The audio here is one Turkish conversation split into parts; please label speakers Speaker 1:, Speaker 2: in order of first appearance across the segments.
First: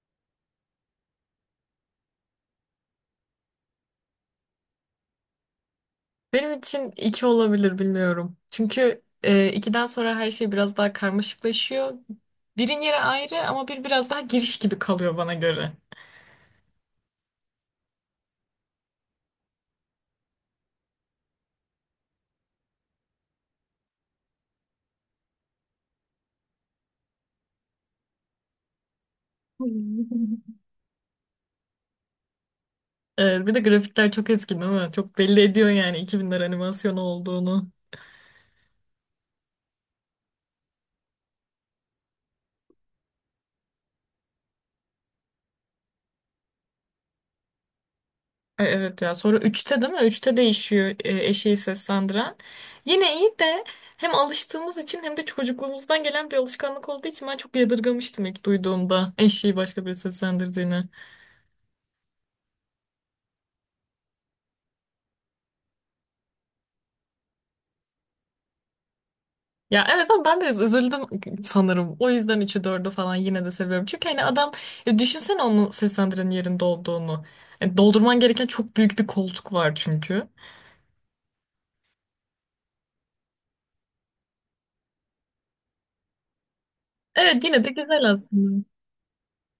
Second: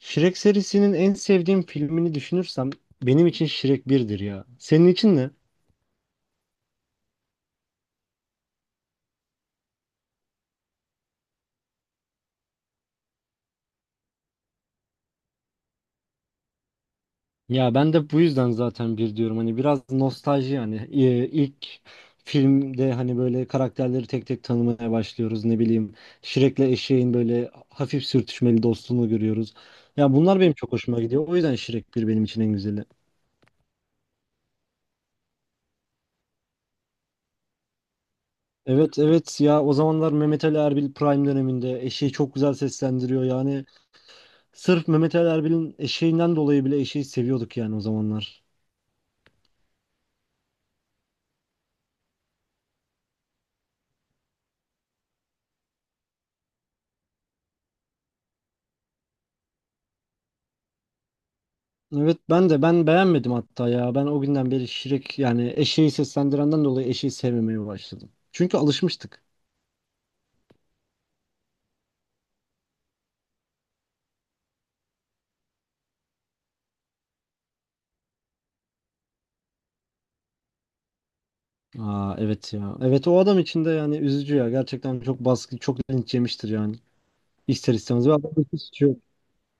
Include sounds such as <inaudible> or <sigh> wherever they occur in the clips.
Speaker 1: Shrek serisinin en sevdiğim filmini düşünürsem benim için Shrek birdir ya. Senin için ne?
Speaker 2: Benim için iki olabilir bilmiyorum. Çünkü ikiden sonra her şey biraz daha karmaşıklaşıyor. Birin yeri ayrı ama bir biraz daha giriş gibi kalıyor bana göre.
Speaker 1: Ya ben de bu yüzden zaten bir diyorum. Hani biraz nostalji yani ilk filmde hani böyle karakterleri tek tek tanımaya başlıyoruz. Ne bileyim Shrek'le eşeğin böyle hafif sürtüşmeli dostluğunu görüyoruz. Ya bunlar benim
Speaker 2: <laughs>
Speaker 1: çok hoşuma gidiyor. O yüzden Shrek bir benim için en güzeli.
Speaker 2: Bir de grafikler çok eski değil mi? Çok belli ediyor yani 2000'ler animasyonu olduğunu.
Speaker 1: Evet evet, ya o zamanlar Mehmet Ali Erbil Prime döneminde eşeği çok güzel seslendiriyor yani. Sırf Mehmet Ali Erbil'in eşeğinden dolayı bile eşeği seviyorduk yani o zamanlar.
Speaker 2: Evet ya sonra üçte değil mi? Üçte değişiyor, eşeği seslendiren. Yine iyi de hem alıştığımız için hem de çocukluğumuzdan gelen bir alışkanlık olduğu için ben çok yadırgamıştım ilk duyduğumda eşeği başka biri seslendirdiğini.
Speaker 1: Evet, ben de beğenmedim hatta ya. Ben o günden beri Şirek, yani eşeği seslendirenden dolayı eşeği sevmemeye başladım. Çünkü alışmıştık.
Speaker 2: Ya evet ama ben biraz üzüldüm sanırım. O yüzden üçü dördü falan yine de seviyorum. Çünkü hani adam, düşünsene onu seslendirenin yerinde olduğunu. Doldurman gereken çok büyük bir koltuk var çünkü.
Speaker 1: Aa, evet ya. Evet, o adam için de yani üzücü ya. Gerçekten çok baskı, çok linç yemiştir yani.
Speaker 2: Evet yine de
Speaker 1: İster istemez.
Speaker 2: güzel
Speaker 1: Ve adamın hiç
Speaker 2: aslında.
Speaker 1: suçu yok.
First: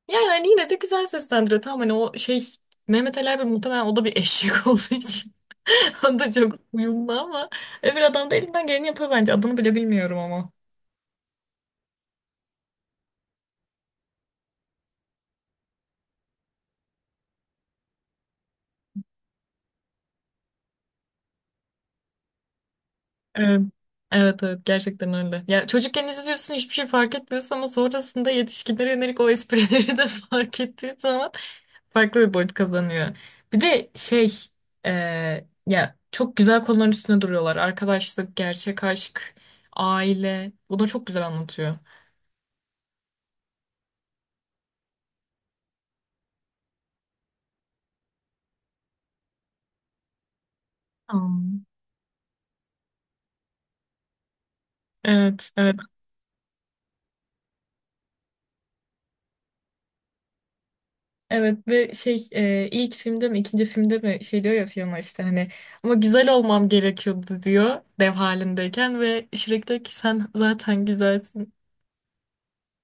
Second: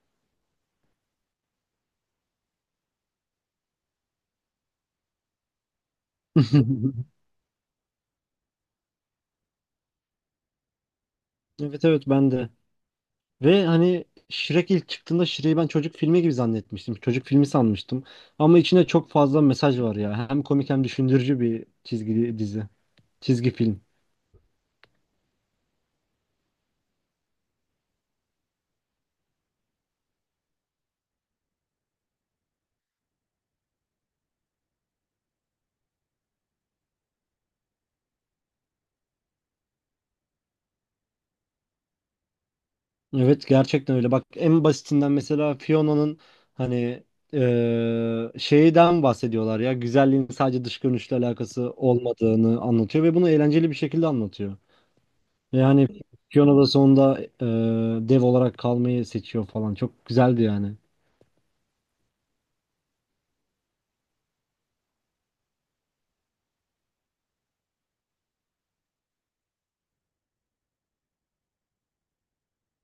Speaker 2: Yani hani yine de güzel seslendiriyor. Tamam hani o şey, Mehmet Ali Erbil muhtemelen o da bir eşek <laughs> olduğu için. O da çok uyumlu
Speaker 1: <laughs>
Speaker 2: ama öbür adam da elinden geleni yapıyor bence. Adını bile bilmiyorum ama.
Speaker 1: Evet evet, ben de. Ve hani Shrek ilk çıktığında Shrek'i ben çocuk filmi gibi zannetmiştim. Çocuk filmi sanmıştım. Ama içinde çok fazla mesaj var ya. Hem komik hem düşündürücü bir çizgi dizi. Çizgi
Speaker 2: Evet.
Speaker 1: film.
Speaker 2: Evet evet gerçekten öyle. Ya çocukken izliyorsun hiçbir şey fark etmiyorsun ama sonrasında yetişkinlere yönelik o esprileri de <laughs> fark ettiği zaman farklı bir boyut kazanıyor. Bir de şey, e, ya çok güzel konuların üstüne duruyorlar. Arkadaşlık, gerçek aşk, aile. Bunu çok güzel anlatıyor.
Speaker 1: Evet gerçekten öyle. Bak en basitinden mesela Fiona'nın hani şeyden bahsediyorlar ya. Güzelliğin sadece dış görünüşle
Speaker 2: Hmm.
Speaker 1: alakası olmadığını anlatıyor ve bunu eğlenceli bir şekilde anlatıyor.
Speaker 2: Evet, evet.
Speaker 1: Yani Fiona da sonunda dev olarak kalmayı seçiyor falan. Çok güzeldi yani.
Speaker 2: Evet ve şey, ilk filmde mi ikinci filmde mi şey diyor ya Fiona işte hani ama güzel olmam gerekiyordu diyor dev halindeyken ve Shrek diyor ki sen zaten güzelsin.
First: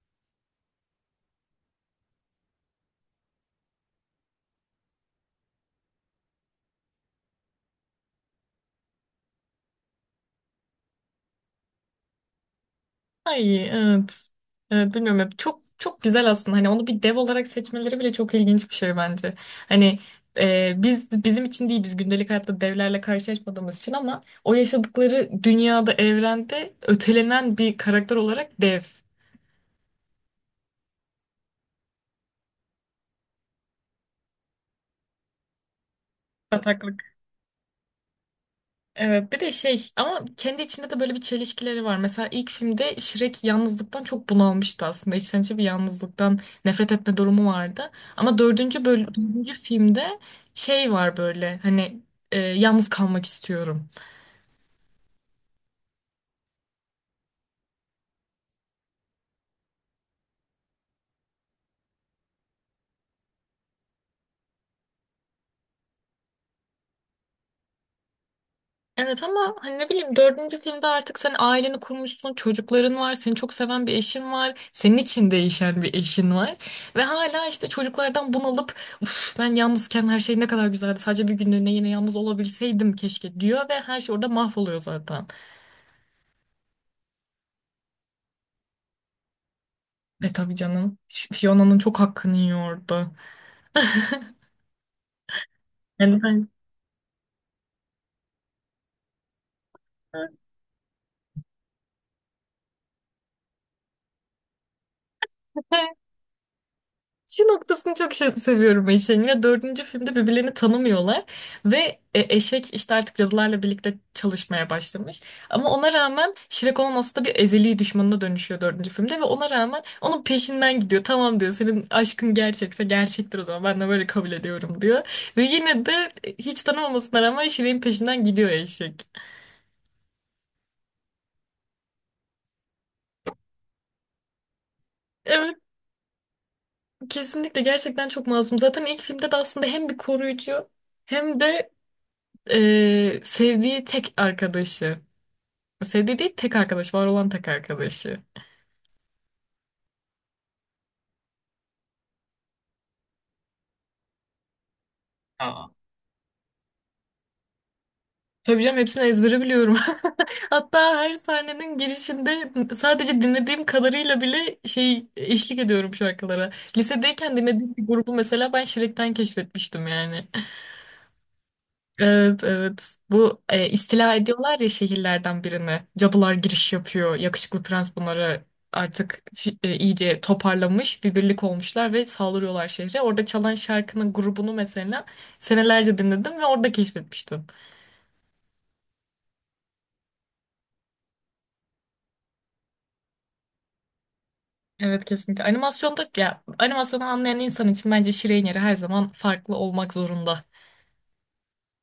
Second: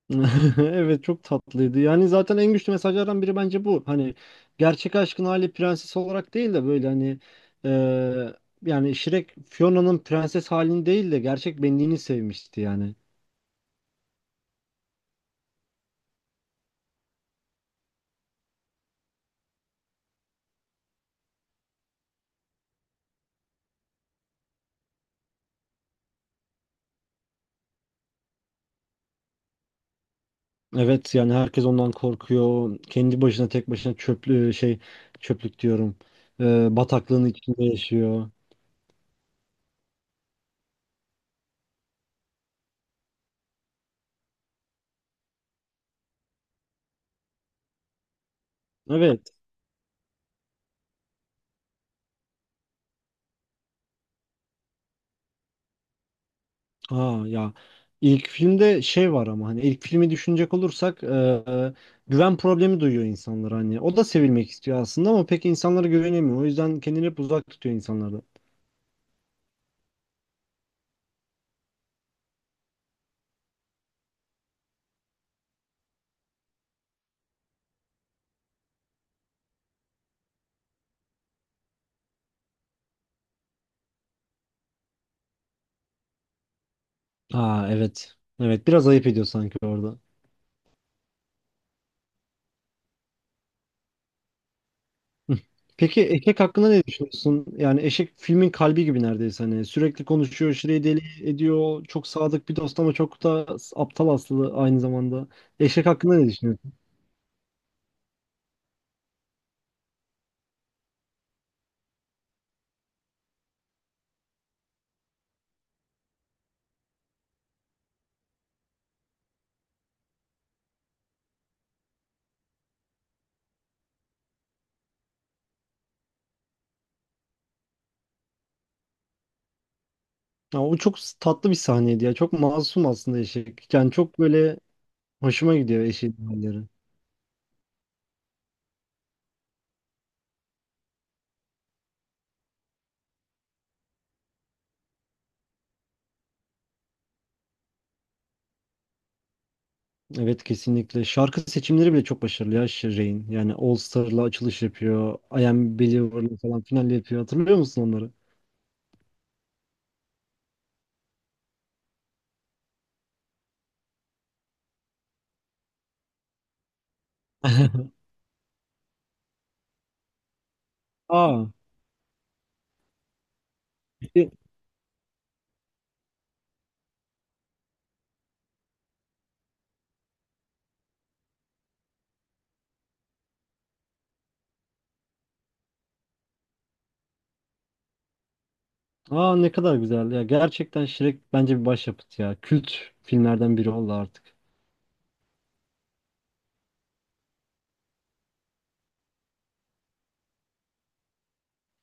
Speaker 1: <laughs> Evet çok tatlıydı. Yani zaten en güçlü mesajlardan biri bence bu. Hani gerçek aşkın hali prenses olarak değil de böyle hani eee, yani Shrek Fiona'nın prenses halini değil de gerçek benliğini sevmişti yani.
Speaker 2: Ay evet. Evet bilmiyorum hep çok çok güzel aslında hani onu bir dev olarak seçmeleri bile çok ilginç bir şey bence. Hani bizim için değil biz gündelik hayatta devlerle karşılaşmadığımız için ama o yaşadıkları dünyada evrende ötelenen bir karakter olarak dev.
Speaker 1: Evet yani herkes ondan korkuyor. Kendi başına tek başına çöplük diyorum. Bataklığın içinde yaşıyor.
Speaker 2: Evet, bir de şey ama kendi içinde de böyle bir çelişkileri var. Mesela ilk filmde Shrek yalnızlıktan çok bunalmıştı aslında. İçten içe bir yalnızlıktan nefret etme durumu vardı. Ama
Speaker 1: Evet.
Speaker 2: dördüncü filmde şey var böyle hani yalnız kalmak istiyorum.
Speaker 1: Ha ya, ilk filmde şey var ama hani ilk filmi düşünecek olursak e, güven problemi duyuyor insanlar hani. O da sevilmek istiyor aslında ama pek insanlara güvenemiyor. O yüzden kendini hep uzak tutuyor insanlardan.
Speaker 2: Evet ama hani ne bileyim dördüncü filmde artık sen aileni kurmuşsun, çocukların var, seni çok seven bir eşin var, senin için değişen bir eşin var. Ve hala işte çocuklardan bunalıp uf, ben yalnızken her şey ne kadar güzeldi, sadece bir günlüğüne yine yalnız olabilseydim keşke diyor ve her şey orada mahvoluyor zaten.
Speaker 1: Aa evet. Evet biraz ayıp ediyor sanki orada.
Speaker 2: E tabii canım, şu Fiona'nın çok hakkını yiyor orada.
Speaker 1: Hı. Peki
Speaker 2: Yani
Speaker 1: Eşek
Speaker 2: ben...
Speaker 1: hakkında ne düşünüyorsun? Yani Eşek filmin kalbi gibi neredeyse, hani sürekli konuşuyor, şireyi deli ediyor. Çok sadık bir dost ama çok da aptal aslında aynı zamanda. Eşek
Speaker 2: <laughs>
Speaker 1: hakkında ne düşünüyorsun?
Speaker 2: Şu noktasını seviyorum ben işin, dördüncü filmde birbirlerini tanımıyorlar ve eşek işte artık cadılarla birlikte çalışmaya başlamış. Ama ona rağmen Shrek onun aslında bir ezeli düşmanına dönüşüyor dördüncü filmde ve ona rağmen onun peşinden gidiyor. Tamam diyor, senin aşkın gerçekse gerçektir, o zaman ben de böyle kabul ediyorum diyor. Ve yine de hiç tanımamasına rağmen Shrek'in peşinden gidiyor eşek.
Speaker 1: Ya o çok tatlı bir sahneydi ya. Çok masum aslında eşek. Yani çok böyle
Speaker 2: Evet
Speaker 1: hoşuma gidiyor eşeğin halleri.
Speaker 2: kesinlikle gerçekten çok masum. Zaten ilk filmde de aslında hem bir koruyucu hem de sevdiği tek arkadaşı. Sevdiği değil tek arkadaş. Var olan tek arkadaşı.
Speaker 1: Evet kesinlikle. Şarkı seçimleri bile çok başarılı ya Shireen. Yani All Star'la açılış yapıyor. I Am Believer'la falan final yapıyor. Hatırlıyor musun onları?
Speaker 2: Tabii canım hepsini ezbere biliyorum. <laughs> Hatta her sahnenin girişinde sadece dinlediğim kadarıyla bile şey eşlik ediyorum şarkılara. Lisedeyken dinlediğim bir
Speaker 1: <laughs>
Speaker 2: grubu mesela ben Shrek'ten keşfetmiştim yani.
Speaker 1: Aa,
Speaker 2: Evet evet. Bu istila
Speaker 1: e-
Speaker 2: ediyorlar ya şehirlerden birini. Cadılar giriş yapıyor. Yakışıklı prens bunları artık iyice toparlamış. Bir birlik olmuşlar ve saldırıyorlar şehre. Orada çalan şarkının grubunu mesela senelerce dinledim ve orada keşfetmiştim.
Speaker 1: aa, ne kadar güzel ya. Gerçekten Shrek bence bir başyapıt ya. Kült filmlerden biri oldu artık.
Speaker 2: Evet kesinlikle. Animasyonda, ya animasyonu anlayan insan için bence Şirin yeri her zaman farklı olmak zorunda.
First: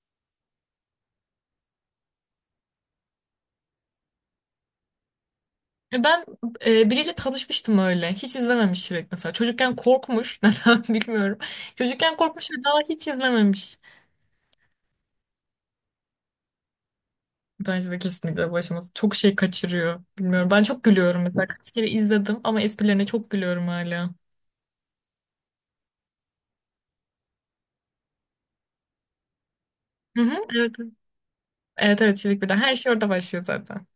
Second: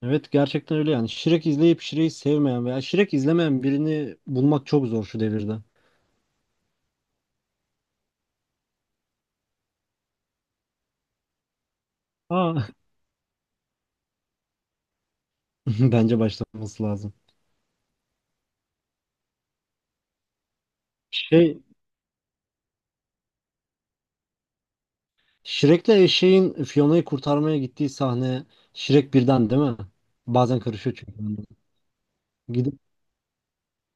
Speaker 1: Evet gerçekten öyle yani. Shrek izleyip Shrek'i sevmeyen veya Shrek izlemeyen birini bulmak çok zor şu devirde.
Speaker 2: Ben biriyle tanışmıştım öyle. Hiç izlememiş Shrek mesela. Çocukken korkmuş. <laughs> Neden bilmiyorum. Çocukken korkmuş ve
Speaker 1: Aa.
Speaker 2: daha hiç izlememiş.
Speaker 1: <laughs> Bence başlaması lazım.
Speaker 2: Bence de kesinlikle bu aşaması. Çok şey kaçırıyor. Bilmiyorum. Ben çok gülüyorum mesela.
Speaker 1: Şey,
Speaker 2: Kaç kere izledim ama esprilerine çok gülüyorum hala.
Speaker 1: Shrek'le eşeğin Fiona'yı kurtarmaya gittiği sahne Shrek birden değil mi?
Speaker 2: Hı hı,
Speaker 1: Bazen
Speaker 2: evet. Evet
Speaker 1: karışıyor çünkü bende.
Speaker 2: evet evet, Çelik Birden. Her
Speaker 1: Gidip
Speaker 2: şey orada başlıyor zaten.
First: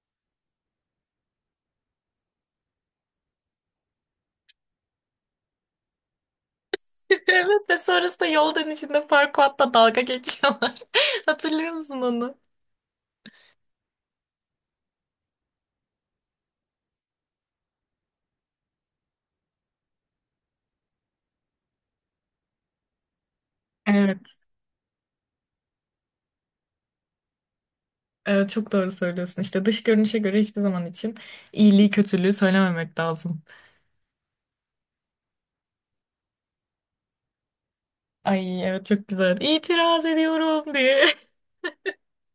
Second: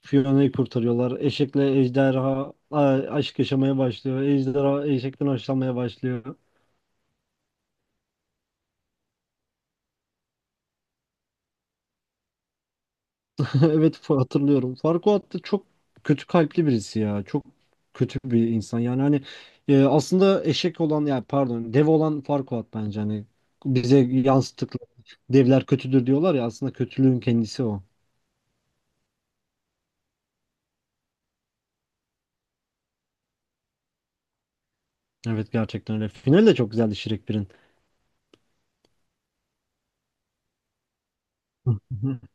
Speaker 1: Fiona'yı kurtarıyorlar. Eşekle ejderha aşk yaşamaya başlıyor. Ejderha eşekten hoşlanmaya başlıyor.
Speaker 2: <laughs> Evet ve sonrasında yol dönüşünde Farquaad'la dalga geçiyorlar. <laughs> Hatırlıyor musun onu?
Speaker 1: <laughs> Evet, hatırlıyorum. Farquaad da çok kötü kalpli birisi ya. Çok kötü bir insan. Yani hani aslında eşek olan, yani pardon dev olan Farquaad, bence hani bize
Speaker 2: Evet.
Speaker 1: yansıttıkları devler kötüdür diyorlar ya, aslında kötülüğün kendisi o.
Speaker 2: Evet çok doğru söylüyorsun. İşte dış görünüşe göre hiçbir zaman için iyiliği kötülüğü söylememek lazım.
Speaker 1: Evet gerçekten öyle. Final de çok güzeldi Shrek birin.
Speaker 2: Ay evet çok güzel. İtiraz ediyorum diye. <laughs>
Speaker 1: <laughs>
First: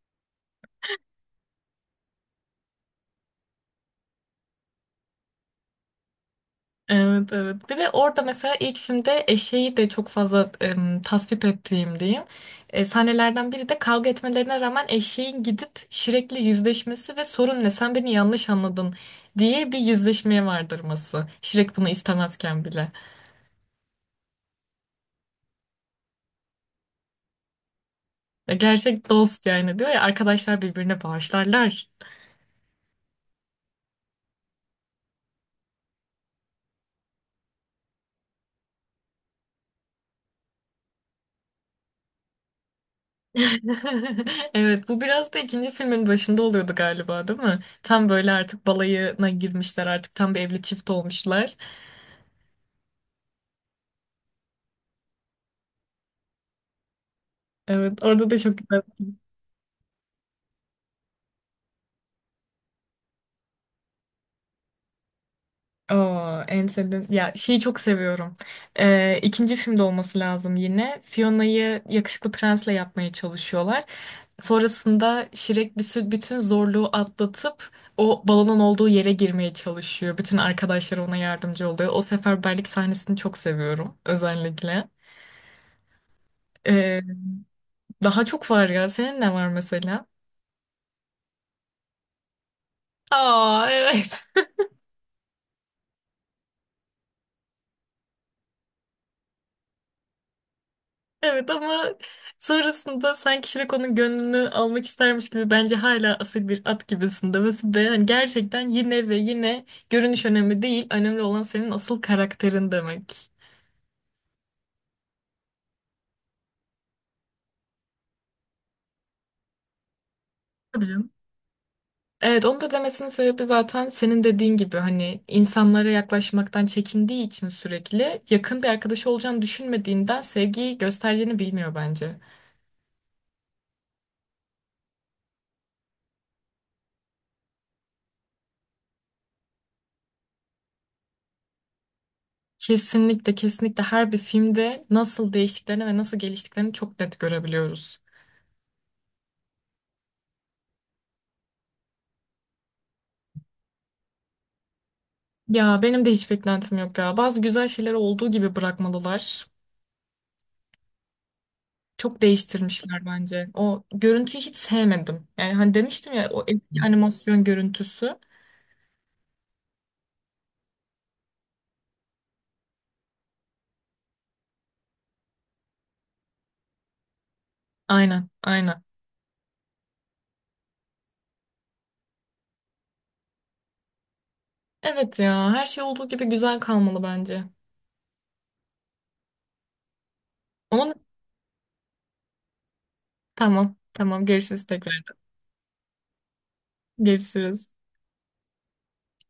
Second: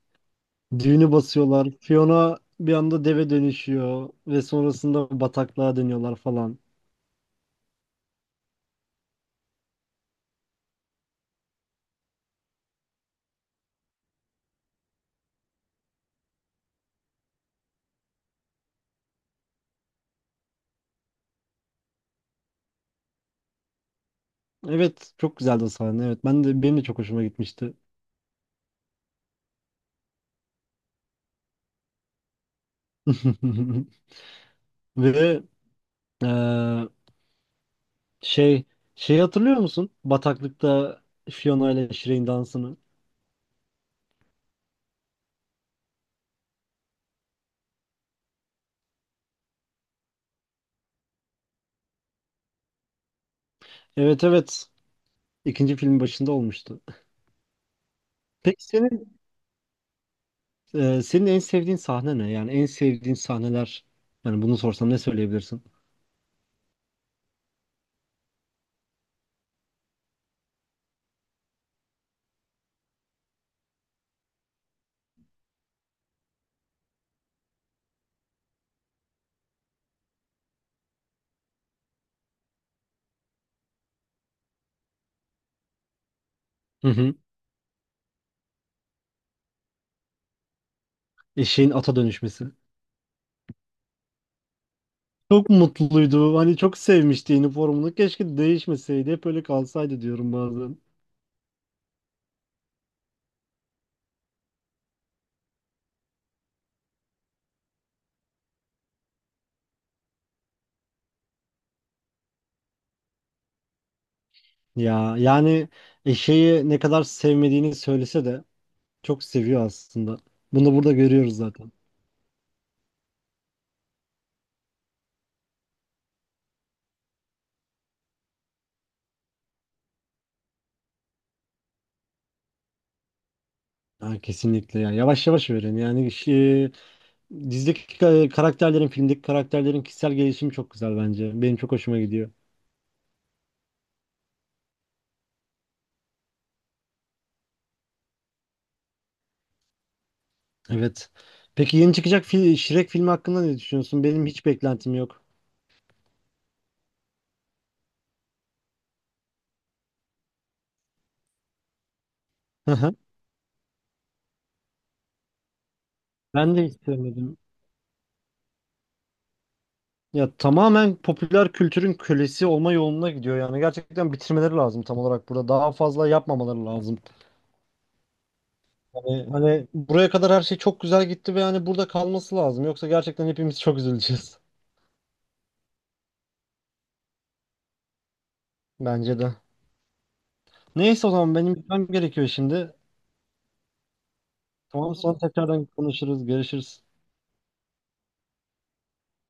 Speaker 1: Düğünü basıyorlar. Fiona bir anda deve dönüşüyor ve sonrasında bataklığa dönüyorlar falan.
Speaker 2: Evet evet. Bir de orada mesela ilk filmde eşeği de çok fazla tasvip ettiğim diyeyim. Sahnelerden biri de kavga etmelerine rağmen eşeğin gidip Shrek'le yüzleşmesi ve sorun ne, sen beni yanlış anladın diye bir yüzleşmeye vardırması. Shrek bunu istemezken bile.
Speaker 1: Evet çok güzeldi o sahne. Evet benim de çok hoşuma gitmişti.
Speaker 2: Ve gerçek dost yani diyor ya, arkadaşlar birbirine bağışlarlar.
Speaker 1: <laughs> Ve eee, şey şey hatırlıyor musun? Bataklıkta Fiona ile Shrek'in dansını.
Speaker 2: <laughs> Evet bu biraz da ikinci filmin başında oluyordu galiba değil mi? Tam böyle artık balayına girmişler, artık tam bir evli çift olmuşlar.
Speaker 1: Evet evet. İkinci filmin başında olmuştu.
Speaker 2: Evet orada da çok
Speaker 1: Peki
Speaker 2: güzel.
Speaker 1: senin senin en sevdiğin sahne ne? Yani en sevdiğin sahneler. Yani bunu sorsam ne söyleyebilirsin?
Speaker 2: Oo, en sevdiğim, ya şeyi çok seviyorum. İkinci filmde olması lazım yine. Fiona'yı yakışıklı prensle yapmaya çalışıyorlar. Sonrasında Şirek bütün zorluğu atlatıp o balonun olduğu yere girmeye çalışıyor. Bütün arkadaşları ona yardımcı oluyor. O seferberlik sahnesini çok seviyorum özellikle. Ee,
Speaker 1: <laughs>
Speaker 2: Daha çok var ya. Senin ne var mesela?
Speaker 1: Eşeğin ata dönüşmesi.
Speaker 2: Aa, evet.
Speaker 1: Çok mutluydu. Hani çok sevmişti üniformunu. Keşke değişmeseydi. Hep öyle kalsaydı diyorum bazen.
Speaker 2: Evet ama sonrasında sanki Shrek onun gönlünü almak istermiş gibi, bence hala asil bir at gibisin demesi ve hani gerçekten yine ve yine görünüş önemli değil. Önemli olan senin asıl karakterin demek.
Speaker 1: Ya yani eşeği ne kadar sevmediğini söylese de çok seviyor aslında. Bunu
Speaker 2: Tabii
Speaker 1: burada
Speaker 2: canım.
Speaker 1: görüyoruz zaten.
Speaker 2: Evet onu da demesinin sebebi zaten senin dediğin gibi hani insanlara yaklaşmaktan çekindiği için sürekli yakın bir arkadaşı olacağını düşünmediğinden sevgiyi göstereceğini bilmiyor bence.
Speaker 1: Ha, kesinlikle ya. Yavaş yavaş öğren. Yani şey, dizideki karakterlerin, filmdeki karakterlerin kişisel gelişimi çok güzel bence. Benim çok hoşuma gidiyor.
Speaker 2: Kesinlikle, kesinlikle her bir filmde nasıl değiştiklerini ve nasıl geliştiklerini çok net görebiliyoruz.
Speaker 1: Evet. Peki yeni çıkacak Shrek filmi hakkında ne düşünüyorsun? Benim hiç beklentim yok.
Speaker 2: Ya benim de hiç beklentim yok ya. Bazı güzel şeyleri olduğu gibi bırakmalılar. Çok
Speaker 1: Hı hı.
Speaker 2: değiştirmişler bence. O görüntüyü hiç sevmedim. Yani hani demiştim ya, o
Speaker 1: Ben de hiç
Speaker 2: eski
Speaker 1: sevmedim.
Speaker 2: animasyon görüntüsü.
Speaker 1: Ya tamamen popüler kültürün kölesi olma yoluna gidiyor, yani gerçekten bitirmeleri lazım, tam olarak burada daha fazla yapmamaları lazım.
Speaker 2: Aynen, aynen.
Speaker 1: Hani, buraya kadar her şey çok güzel gitti ve hani burada kalması lazım, yoksa gerçekten hepimiz çok üzüleceğiz.
Speaker 2: Evet ya her şey olduğu gibi güzel kalmalı bence.
Speaker 1: <laughs> Bence de.
Speaker 2: Onun
Speaker 1: Neyse o zaman benim gitmem gerekiyor şimdi.
Speaker 2: tamam, tamam görüşürüz
Speaker 1: Tamam,
Speaker 2: tekrar.
Speaker 1: sonra tekrardan konuşuruz, görüşürüz.
Speaker 2: Görüşürüz.